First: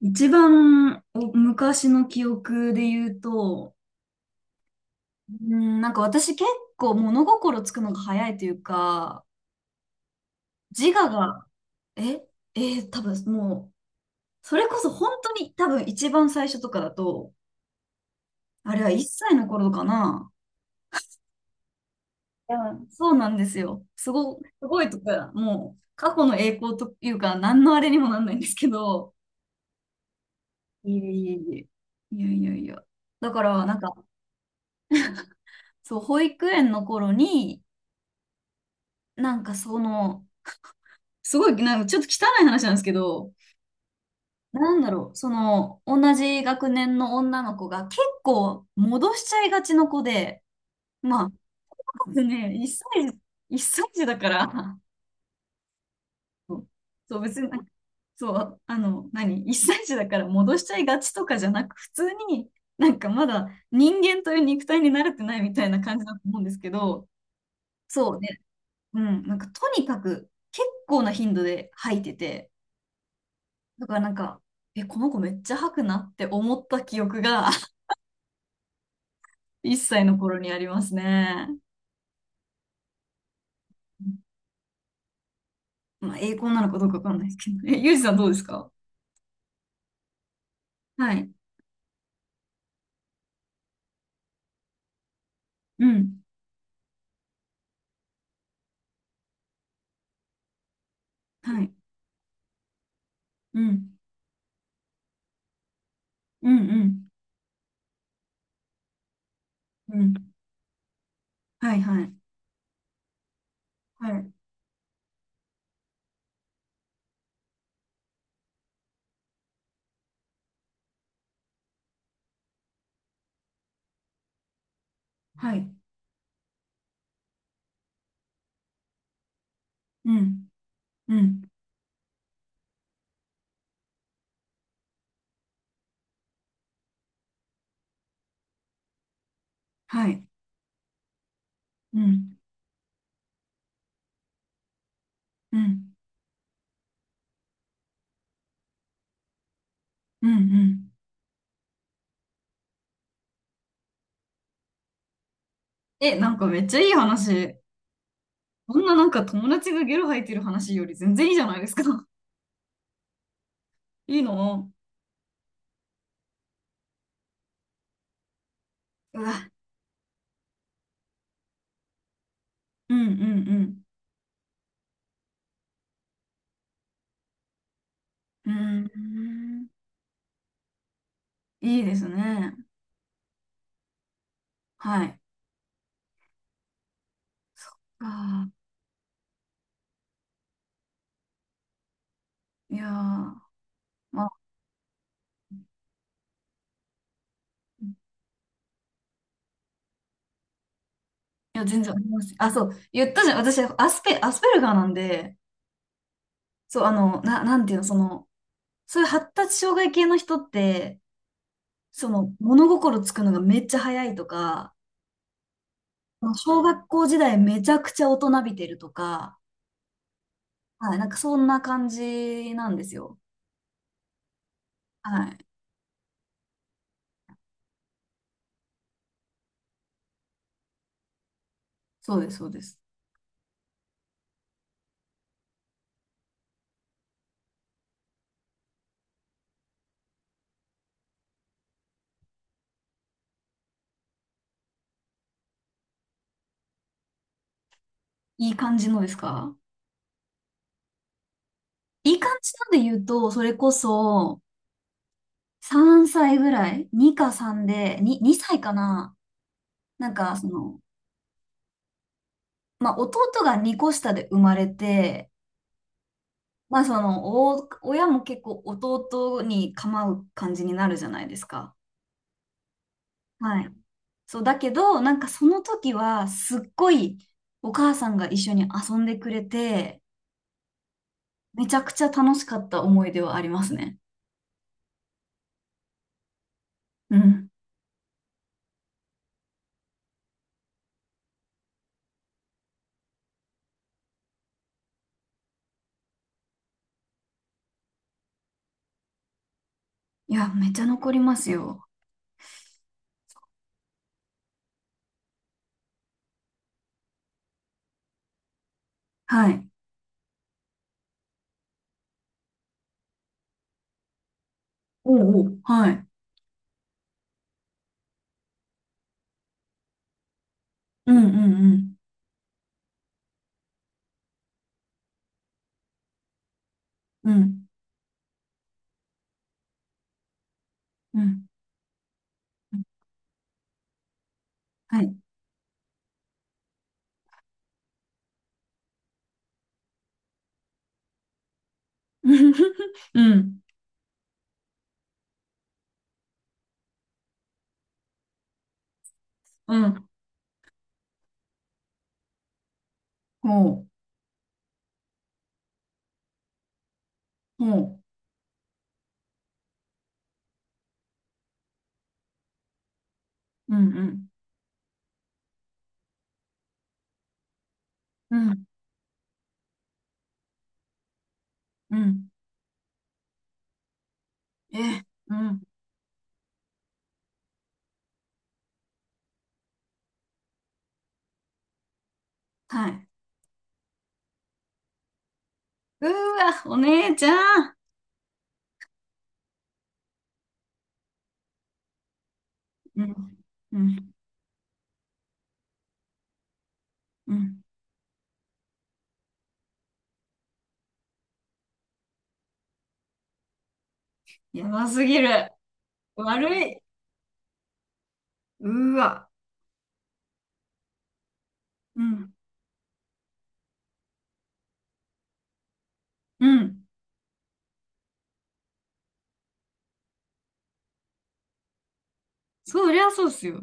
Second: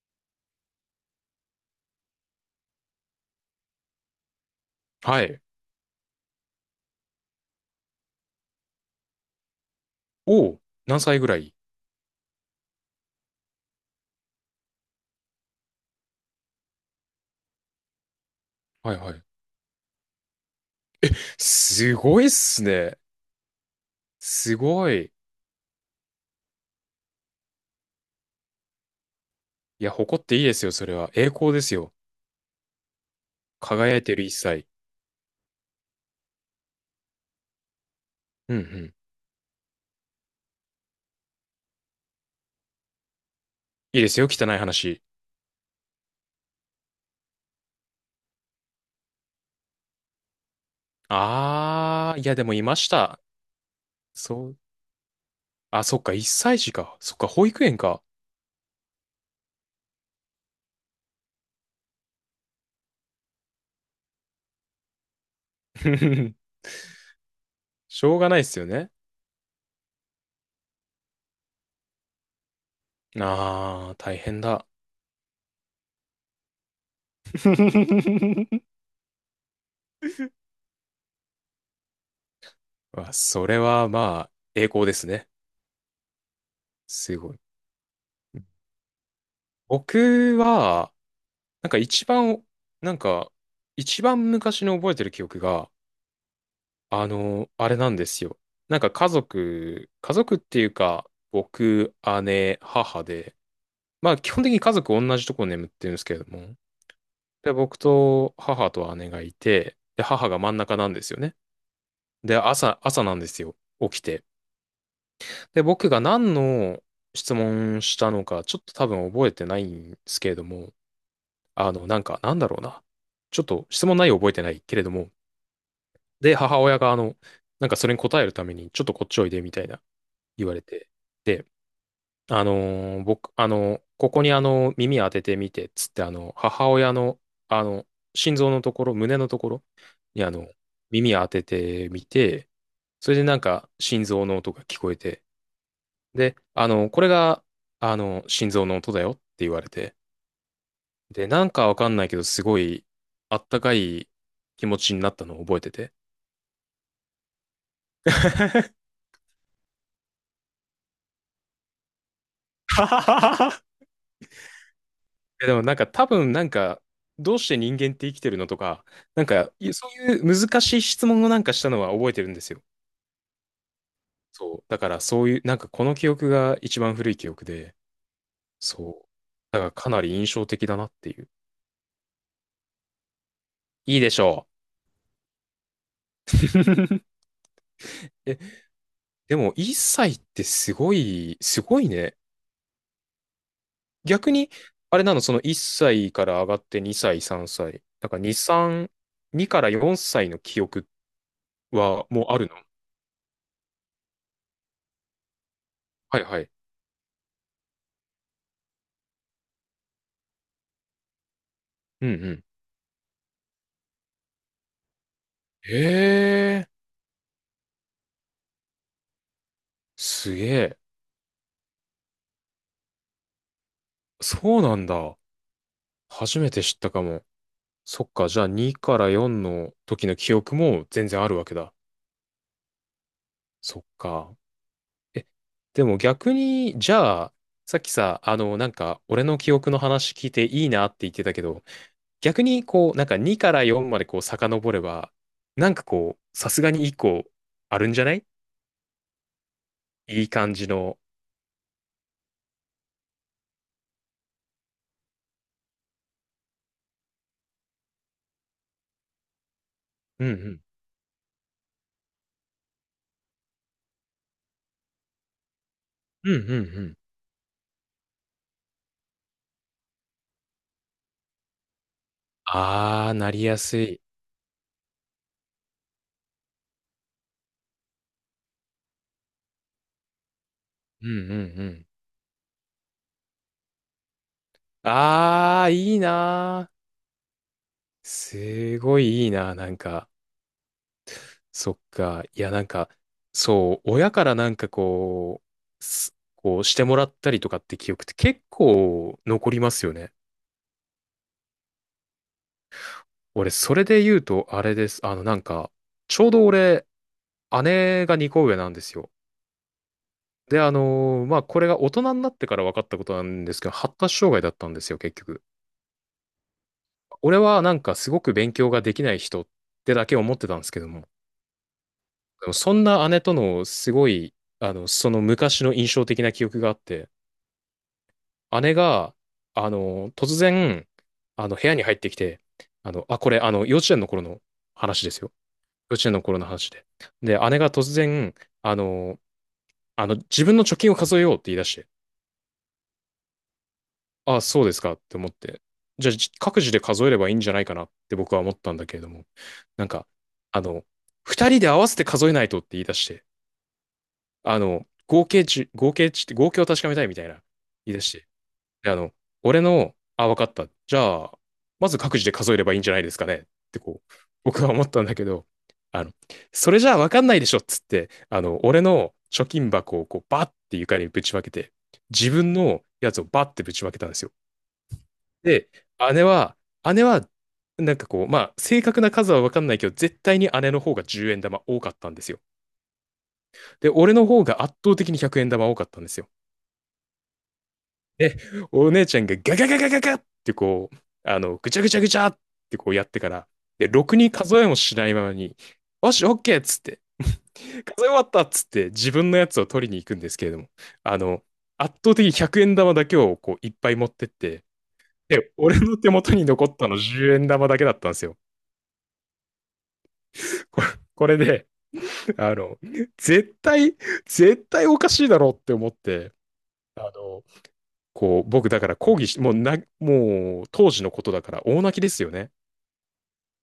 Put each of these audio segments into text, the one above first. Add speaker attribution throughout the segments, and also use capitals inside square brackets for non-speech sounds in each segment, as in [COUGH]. Speaker 1: 一番お昔の記憶で言うと、
Speaker 2: はい。
Speaker 1: うん、なんか私結構物心つくのが早いというか、
Speaker 2: おお、
Speaker 1: 自
Speaker 2: 何
Speaker 1: 我
Speaker 2: 歳ぐら
Speaker 1: が、
Speaker 2: い？
Speaker 1: え、えー多分もう、それこそ本当に多分一番最初とかだと、あれは
Speaker 2: はい
Speaker 1: 1
Speaker 2: はい。
Speaker 1: 歳の頃かな。
Speaker 2: すごいっ
Speaker 1: う
Speaker 2: す
Speaker 1: ん、
Speaker 2: ね。
Speaker 1: そうなんですよ。す
Speaker 2: す
Speaker 1: ごい
Speaker 2: ご
Speaker 1: と
Speaker 2: い。
Speaker 1: か、もう過去の栄光というか、何のあれにもなんないんですけど、
Speaker 2: いや、誇っていいですよ、それ
Speaker 1: いえ
Speaker 2: は。栄
Speaker 1: いえ
Speaker 2: 光
Speaker 1: い
Speaker 2: で
Speaker 1: え。
Speaker 2: すよ。
Speaker 1: いやいやいや。だから、なんか、
Speaker 2: 輝いてる一歳。
Speaker 1: そう、保育園の頃に、
Speaker 2: うんうん。い
Speaker 1: なんかその、すごい、なんかちょっと汚い話なんですけど、
Speaker 2: いですよ、汚い
Speaker 1: なんだ
Speaker 2: 話。
Speaker 1: ろう、その、同じ学年の女の子が結構戻しちゃいがちの子で、ま
Speaker 2: あー、
Speaker 1: あ、
Speaker 2: いや、でも
Speaker 1: ね、
Speaker 2: いました。
Speaker 1: 一歳児だか
Speaker 2: そう。
Speaker 1: ら、
Speaker 2: あ、そっか、一
Speaker 1: そ
Speaker 2: 歳
Speaker 1: う
Speaker 2: 児か。そ
Speaker 1: そ
Speaker 2: っ
Speaker 1: う
Speaker 2: か、
Speaker 1: 別
Speaker 2: 保
Speaker 1: に、
Speaker 2: 育園か。
Speaker 1: そう、あの、何、一歳児だから戻しちゃいがちとかじゃなく、普通になんかまだ人間という肉体に慣れてないみたいな感じだと思うんで
Speaker 2: [LAUGHS]
Speaker 1: すけど、
Speaker 2: し
Speaker 1: そ
Speaker 2: ょう
Speaker 1: う
Speaker 2: がな
Speaker 1: ね、
Speaker 2: いっすよね。
Speaker 1: うん、なんかとにかく結構な頻度で吐いてて、だ
Speaker 2: あ
Speaker 1: か
Speaker 2: ー、
Speaker 1: らなん
Speaker 2: 大
Speaker 1: か、
Speaker 2: 変だ。
Speaker 1: え、この子めっちゃ吐くなって思った記憶が
Speaker 2: [LAUGHS]
Speaker 1: [LAUGHS] 1歳の頃にありますね。
Speaker 2: わ、それはまあ、栄光ですね。
Speaker 1: まあ、栄光なのかどうかわか
Speaker 2: す
Speaker 1: んないで
Speaker 2: ご
Speaker 1: す
Speaker 2: い。
Speaker 1: けど。え、[LAUGHS] ゆうじさんどうですか？
Speaker 2: 僕は、
Speaker 1: はい。
Speaker 2: なんか一番、なんか、一番昔の覚えてる記憶が、
Speaker 1: うん。
Speaker 2: あれなんですよ。家族、家族っていうか、
Speaker 1: はい。
Speaker 2: 僕、姉、母で、
Speaker 1: うん。
Speaker 2: まあ基本的に家族同じとこ眠ってるんですけれど
Speaker 1: うん。
Speaker 2: も、
Speaker 1: うん。
Speaker 2: で、僕と母と姉がいて、
Speaker 1: う
Speaker 2: で、
Speaker 1: ん。
Speaker 2: 母が真ん中なんですよね。
Speaker 1: はい。はい。
Speaker 2: で、朝なんですよ。起き
Speaker 1: は
Speaker 2: て。
Speaker 1: い。
Speaker 2: で、僕が何の質問したのか、ちょっと多分覚えてないんですけれども、なんだろうな。ちょっと質問内容覚えてないけれども、
Speaker 1: はい。
Speaker 2: で、母親が、それに答えるために、ちょっとこっちおいで、みたいな
Speaker 1: う
Speaker 2: 言
Speaker 1: ん。
Speaker 2: われて。
Speaker 1: うん。
Speaker 2: で、僕、ここに耳当ててみて、つって、母親の、あの、心臓のところ、胸のところ
Speaker 1: は
Speaker 2: に、
Speaker 1: い。
Speaker 2: 耳当てて
Speaker 1: う
Speaker 2: み
Speaker 1: ん。
Speaker 2: て、それで心臓の音が聞こえて、
Speaker 1: うん。
Speaker 2: で、これが、心臓の音だよって言われて、
Speaker 1: うん。うん。
Speaker 2: で、わかんないけど、すごい、あったかい気持ちになったのを覚えてて。
Speaker 1: え、なんかめっちゃいい話。こんななんか友達がゲロ吐いてる話より全然いいじゃないですか。
Speaker 2: [LAUGHS]
Speaker 1: [LAUGHS] いいの。
Speaker 2: でも多分どうして人間って生きてるのとか、
Speaker 1: うわ。
Speaker 2: そういう難しい質問をしたのは覚えてるんですよ。
Speaker 1: うん。うん。
Speaker 2: そう。だからそういう、この記憶が一番古い記憶で、
Speaker 1: うん。うー
Speaker 2: そう。だか
Speaker 1: ん。
Speaker 2: らかなり印象的だなっていう。
Speaker 1: いいですね。
Speaker 2: いいでしょ
Speaker 1: はい。
Speaker 2: う。[LAUGHS]
Speaker 1: あ
Speaker 2: え、
Speaker 1: あ、
Speaker 2: でも1歳ってすごい、すごいね。
Speaker 1: いやー、ま
Speaker 2: 逆
Speaker 1: あ、
Speaker 2: に、あれなの、その1歳から上がって2歳、3歳。だから2から4歳の記憶
Speaker 1: いや、全然あり
Speaker 2: は
Speaker 1: ま
Speaker 2: もう
Speaker 1: す。
Speaker 2: ある
Speaker 1: あ、
Speaker 2: の？
Speaker 1: そう、言ったじゃん。私、アスペルガーなんで、
Speaker 2: はいはい。
Speaker 1: そう、あの、なんていうの、その、そういう発達障害系の人って、
Speaker 2: う
Speaker 1: そ
Speaker 2: んう
Speaker 1: の、
Speaker 2: ん。
Speaker 1: 物心つくのがめっちゃ早いとか、
Speaker 2: へ
Speaker 1: 小
Speaker 2: え、
Speaker 1: 学校時代めちゃくちゃ大人びてるとか、
Speaker 2: すげえ。
Speaker 1: はい、なんかそんな感じなんですよ。
Speaker 2: そうなんだ。
Speaker 1: はい。
Speaker 2: 初めて知ったかも。そっか、じゃあ2から4の時の記憶も全然あるわけだ。
Speaker 1: そうです、そうです。
Speaker 2: そっか。え、でも逆に、じゃあ、さっきさ、俺の記憶の話聞いていいなって言ってたけど、逆にこう、2から4までこう遡れば、さすがにいい子あるんじゃない？
Speaker 1: いい感じのですか？
Speaker 2: いい感じの。
Speaker 1: いい感じなんで言うと、それこそ、3歳ぐらい？ 2 か3で、2歳かな。なん
Speaker 2: うんう
Speaker 1: か、そ
Speaker 2: ん。
Speaker 1: の、まあ、弟が2個下で生まれて、
Speaker 2: うんうんう
Speaker 1: まあ、
Speaker 2: ん。
Speaker 1: その、お、親も結構弟に構う感じになるじゃないですか。
Speaker 2: あー、なりや
Speaker 1: はい。
Speaker 2: すい。
Speaker 1: そう、だけど、なんかその時は、すっごいお母さんが一緒に遊んでくれて、
Speaker 2: うんうんう
Speaker 1: めちゃ
Speaker 2: ん。
Speaker 1: くちゃ楽しかった思い出はありますね。
Speaker 2: あー、いいなー。
Speaker 1: うん。
Speaker 2: すごいいいな、そっか。いや、そう、親からこうしてもらったりとかって記憶って結構残りますよね。
Speaker 1: いや、めっちゃ残りますよ。
Speaker 2: 俺、それで言うと、あれです。ちょうど俺、姉が2個上なんですよ。
Speaker 1: はい。
Speaker 2: で、まあ、これが大人になってから分かったことなんですけど、発達障害だったんですよ、
Speaker 1: お
Speaker 2: 結
Speaker 1: うお
Speaker 2: 局。
Speaker 1: う。はい。
Speaker 2: 俺はすごく勉強ができない人ってだけ思ってたんですけども、
Speaker 1: うんうん
Speaker 2: でもそんな姉とのすごい、その昔の印象的な記憶があって、
Speaker 1: うん。うん。
Speaker 2: 姉が、突然、
Speaker 1: うん。
Speaker 2: 部屋に入ってきて、あ、これ、幼稚園の頃の
Speaker 1: は
Speaker 2: 話で
Speaker 1: い。
Speaker 2: すよ。幼稚園の頃の話で。で、姉が突然、あの、自分の貯金を数えようって言い出して、
Speaker 1: [LAUGHS] うん、
Speaker 2: あ、そうですかって思って、じゃあ、各自で数えればいいんじゃないかなって僕は思ったんだけれども、
Speaker 1: う
Speaker 2: なんか、
Speaker 1: ん、
Speaker 2: あの、二人で合わせて数えないとって言い出して、
Speaker 1: ほう、
Speaker 2: 合計値って、合計を確かめたいみたいな
Speaker 1: ほ
Speaker 2: 言い出
Speaker 1: う、
Speaker 2: して。で、あ、わかった。じゃあ、まず各自で数えればいいんじゃないですかねっ
Speaker 1: うん、
Speaker 2: て
Speaker 1: う
Speaker 2: こう、
Speaker 1: ん、
Speaker 2: 僕は思ったんだけど、あの、それじゃあわかんないでしょっつって、
Speaker 1: うん、
Speaker 2: 俺の貯金箱をこう、バッて床にぶちまけて、
Speaker 1: うん、
Speaker 2: 自分のやつをバッてぶちまけたんですよ。
Speaker 1: え、うん、
Speaker 2: で、姉は、姉は、まあ、正確な数は分かんないけど、絶対に姉の方が10円玉多かったんですよ。
Speaker 1: はい。
Speaker 2: で、俺の方が圧倒的に100円玉多かったん
Speaker 1: う
Speaker 2: で
Speaker 1: ー
Speaker 2: すよ。
Speaker 1: わ、お姉ちゃん。
Speaker 2: え、お姉ちゃんがガガガガガガってこう、ぐちゃぐちゃぐちゃってこう
Speaker 1: う
Speaker 2: やってか
Speaker 1: ん、
Speaker 2: ら、
Speaker 1: う
Speaker 2: で、ろ
Speaker 1: ん、
Speaker 2: くに数えもしないままに、よし、オッケーっつって、
Speaker 1: うん。
Speaker 2: 数え終わったっつって、自分のやつを取りに行くんですけれども、あの、圧倒的に100円玉だけをこういっぱい持ってって、
Speaker 1: やばすぎる。
Speaker 2: で、俺の手元に残
Speaker 1: 悪
Speaker 2: っ
Speaker 1: い。
Speaker 2: たの10円玉だけだったんですよ。
Speaker 1: うーわ、
Speaker 2: これこれで、
Speaker 1: うん、
Speaker 2: あの、絶対、絶対おかしいだろうって思って、
Speaker 1: うん。
Speaker 2: あの、僕だから抗議し、もうな、もう当時のことだから大泣きですよね。
Speaker 1: そりゃそうっすよ。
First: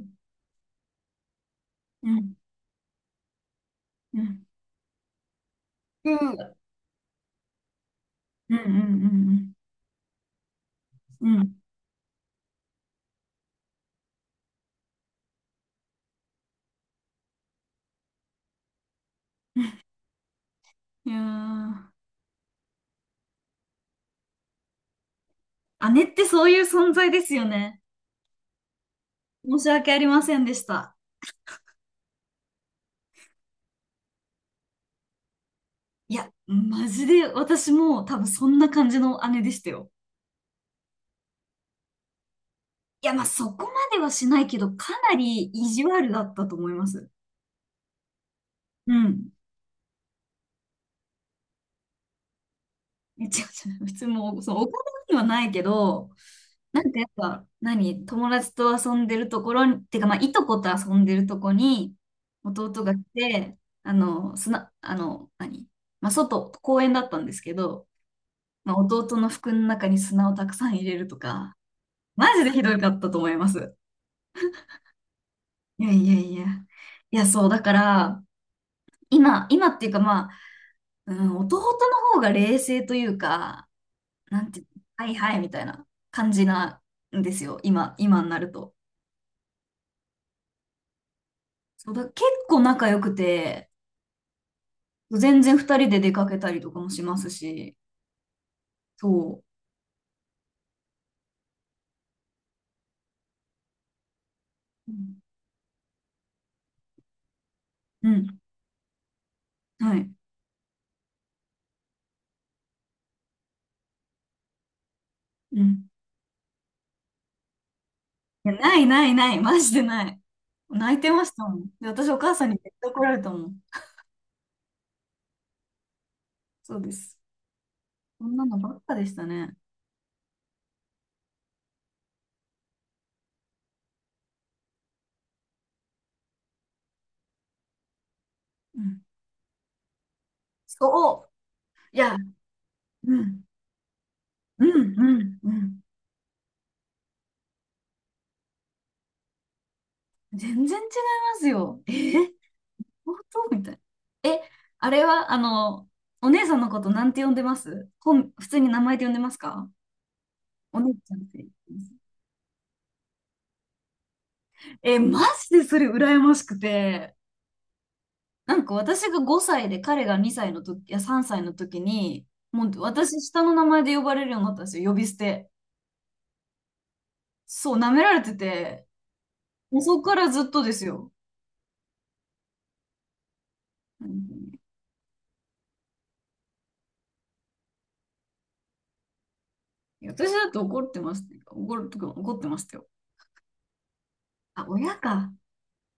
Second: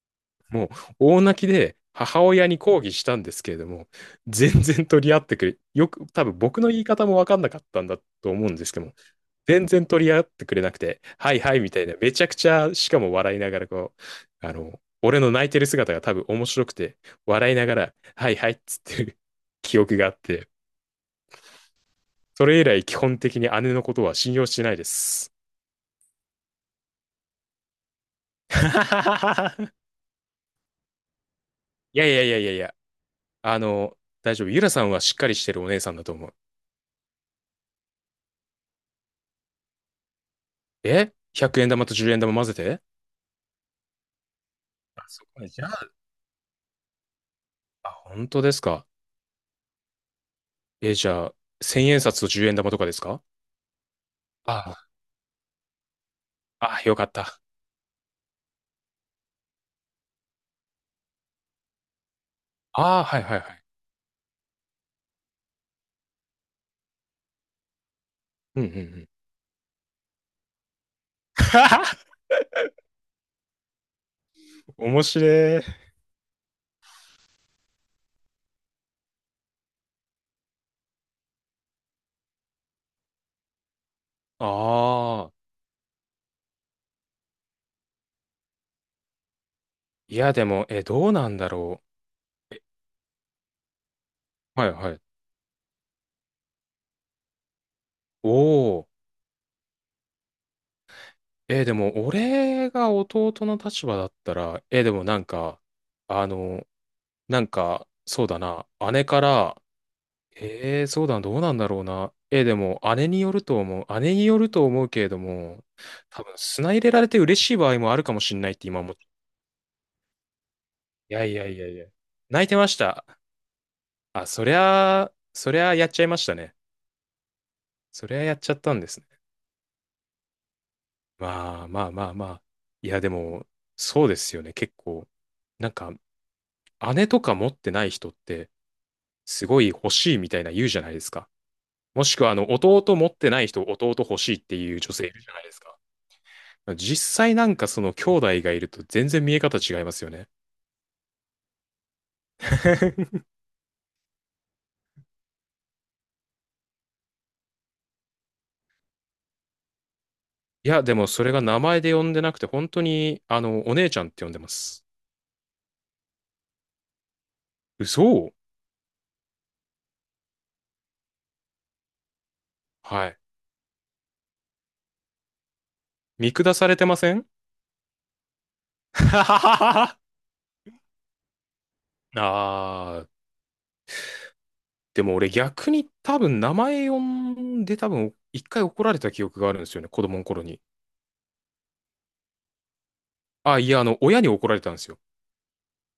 Speaker 2: もう大泣きで
Speaker 1: う
Speaker 2: 母
Speaker 1: ん、
Speaker 2: 親に抗議したんですけれども、
Speaker 1: うん、
Speaker 2: 全然取り合ってくれ、よく、
Speaker 1: う
Speaker 2: 多
Speaker 1: ー
Speaker 2: 分
Speaker 1: わ、
Speaker 2: 僕の言い方もわかんなかったんだと思う
Speaker 1: う
Speaker 2: ん
Speaker 1: ん、う
Speaker 2: ですけども、
Speaker 1: ん、
Speaker 2: 全然取り合ってくれなくて、
Speaker 1: う
Speaker 2: は
Speaker 1: ん、う
Speaker 2: い
Speaker 1: ん。う
Speaker 2: は
Speaker 1: ん。
Speaker 2: いみたいな、めちゃくちゃ、しかも笑いながらこう、俺の泣いてる姿が多分面白くて、笑いながら、はいはいっつってる [LAUGHS] 記憶があって、
Speaker 1: いや
Speaker 2: それ以来基本的に姉のことは信用してないです。
Speaker 1: ー、姉ってそういう存在ですよね。申し
Speaker 2: [LAUGHS]
Speaker 1: 訳ありませんでした。
Speaker 2: いやいやいやいやいや、あの、大丈夫。ゆらさんはしっかりしてるお姉さんだと
Speaker 1: い
Speaker 2: 思
Speaker 1: や、
Speaker 2: う。
Speaker 1: マジで私も多分そんな感じの姉でしたよ。
Speaker 2: え？ 100 円玉と10円玉混ぜて？
Speaker 1: いや、まあ、そこまではしないけど、か
Speaker 2: あ、
Speaker 1: な
Speaker 2: そこ
Speaker 1: り
Speaker 2: ね。じゃ
Speaker 1: 意地
Speaker 2: あ、
Speaker 1: 悪だったと思います。
Speaker 2: あ、本当ですか。
Speaker 1: うん。
Speaker 2: え、じゃあ、1000円札と10円玉とかですか？
Speaker 1: 違う違う。普通もう、そのお
Speaker 2: あ
Speaker 1: 金にはないけど、
Speaker 2: あ、
Speaker 1: な
Speaker 2: あ、
Speaker 1: ん
Speaker 2: よ
Speaker 1: か
Speaker 2: か
Speaker 1: やっ
Speaker 2: った。
Speaker 1: ぱ、何、友達と遊んでるところに、てか、まあ、いとこと遊んでるとこに、弟が
Speaker 2: あ
Speaker 1: 来
Speaker 2: あ、はいはいは
Speaker 1: て、
Speaker 2: い。
Speaker 1: あの、砂、あの、何、まあ、外、公園だったんですけど、
Speaker 2: うんうん
Speaker 1: まあ、
Speaker 2: うん。
Speaker 1: 弟の服の中に砂をたくさん入れるとか、
Speaker 2: [LAUGHS]
Speaker 1: マジでひどかったと思います。
Speaker 2: 面白い。
Speaker 1: いやいやいや。いや、そう、だから、今っていうかまあ、うん、弟の方が冷静というか、な
Speaker 2: あ
Speaker 1: んていうの、はいは
Speaker 2: あ。
Speaker 1: いみたいな感じなんですよ、今になると。
Speaker 2: いや、でも、え、どうなんだろ
Speaker 1: そうだ、結構仲良くて、
Speaker 2: う。はいはい。
Speaker 1: 全然二人で出かけたりとかもしますし、
Speaker 2: おお。
Speaker 1: そ
Speaker 2: え、でも、俺が弟の立場だったら、
Speaker 1: う。う
Speaker 2: でも
Speaker 1: ん、
Speaker 2: あの、
Speaker 1: う
Speaker 2: そう
Speaker 1: ん、
Speaker 2: だな。姉から、
Speaker 1: はい。
Speaker 2: そうだ、どうなんだろうな。でも、姉によると思う。姉によると思うけれど
Speaker 1: う
Speaker 2: も、
Speaker 1: ん。
Speaker 2: 多分、砂入れられて嬉しい場合もあるかもしれな
Speaker 1: い
Speaker 2: い
Speaker 1: や、
Speaker 2: って
Speaker 1: な
Speaker 2: 今
Speaker 1: い
Speaker 2: 思って。
Speaker 1: ないない、マジでない。泣いて
Speaker 2: い
Speaker 1: ま
Speaker 2: や
Speaker 1: し
Speaker 2: い
Speaker 1: た
Speaker 2: や
Speaker 1: も
Speaker 2: い
Speaker 1: ん。
Speaker 2: やいや。
Speaker 1: で、私お母さ
Speaker 2: 泣い
Speaker 1: ん
Speaker 2: て
Speaker 1: に
Speaker 2: ま
Speaker 1: 絶
Speaker 2: し
Speaker 1: 対怒
Speaker 2: た。
Speaker 1: られたもん。
Speaker 2: あ、そりゃやっちゃいましたね。
Speaker 1: そうです。
Speaker 2: そりゃ
Speaker 1: そ
Speaker 2: や
Speaker 1: ん
Speaker 2: っ
Speaker 1: な
Speaker 2: ちゃ
Speaker 1: の
Speaker 2: っ
Speaker 1: ば
Speaker 2: た
Speaker 1: っ
Speaker 2: んで
Speaker 1: か
Speaker 2: す
Speaker 1: で
Speaker 2: ね。
Speaker 1: したね。
Speaker 2: まあまあまあまあ。いや、でも、そうですよね。結構、なんか、姉とか持ってない人って、
Speaker 1: うん。
Speaker 2: すごい欲しいみたいな言うじゃないですか。
Speaker 1: そう。い
Speaker 2: も
Speaker 1: や、
Speaker 2: しくは、弟持
Speaker 1: う
Speaker 2: ってな
Speaker 1: ん、
Speaker 2: い人、弟欲しいって
Speaker 1: うん、
Speaker 2: いう女性い
Speaker 1: う
Speaker 2: るじゃ
Speaker 1: ん、
Speaker 2: ない
Speaker 1: う
Speaker 2: ですか。
Speaker 1: ん。
Speaker 2: 実際その兄弟がいると全然見え方違いますよね。
Speaker 1: 全然違いますよ。え、本
Speaker 2: [LAUGHS]
Speaker 1: 当みたいな。え、あれは、あの、お姉さんのことなんて呼んでます？本、普通に名前で呼んでますか？
Speaker 2: い
Speaker 1: お
Speaker 2: や、
Speaker 1: 姉
Speaker 2: でも
Speaker 1: ちゃんっ
Speaker 2: それ
Speaker 1: て
Speaker 2: が
Speaker 1: 言って
Speaker 2: 名
Speaker 1: ま
Speaker 2: 前
Speaker 1: す。
Speaker 2: で呼んでなくて、本当に、お姉ちゃんって呼んでます。
Speaker 1: え、マジでそれ羨ましくて、
Speaker 2: 嘘。
Speaker 1: なんか私が5歳で彼が2歳の時、いや3歳の時に、もう
Speaker 2: はい。
Speaker 1: 私下の名前で呼ばれるようになったんですよ、呼び捨て。
Speaker 2: 見下されてません？
Speaker 1: そう、舐められてて、
Speaker 2: [LAUGHS]
Speaker 1: もうそこからずっとですよ。
Speaker 2: あー、
Speaker 1: 本当に。
Speaker 2: でも俺逆に多分名前呼んで多分一回怒られた記憶があるんですよね、子
Speaker 1: いや
Speaker 2: 供の
Speaker 1: 私
Speaker 2: 頃
Speaker 1: だって
Speaker 2: に。
Speaker 1: 怒ってます。怒るとか怒ってましたよ。
Speaker 2: あ、いや、親に怒られ
Speaker 1: あ、
Speaker 2: たんです
Speaker 1: 親
Speaker 2: よ。
Speaker 1: か。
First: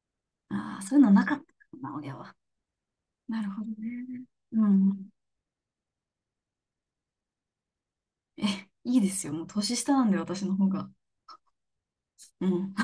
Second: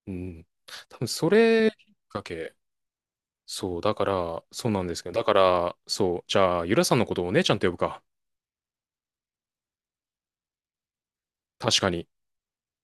Speaker 2: うん。
Speaker 1: ああ、そ
Speaker 2: 多
Speaker 1: ういう
Speaker 2: 分
Speaker 1: のな
Speaker 2: そ
Speaker 1: かっ
Speaker 2: れ
Speaker 1: た
Speaker 2: き
Speaker 1: な、
Speaker 2: っ
Speaker 1: 親
Speaker 2: か
Speaker 1: は。
Speaker 2: け。
Speaker 1: なるほど
Speaker 2: そう、だか
Speaker 1: ね。
Speaker 2: ら、
Speaker 1: う
Speaker 2: そうなんです
Speaker 1: ん。
Speaker 2: けど、だから、そう、じゃあ、ゆらさんのことをお姉ちゃんって呼ぶか。
Speaker 1: え、いいですよ。もう年下なんで、私の方が。
Speaker 2: 確かに。
Speaker 1: うん。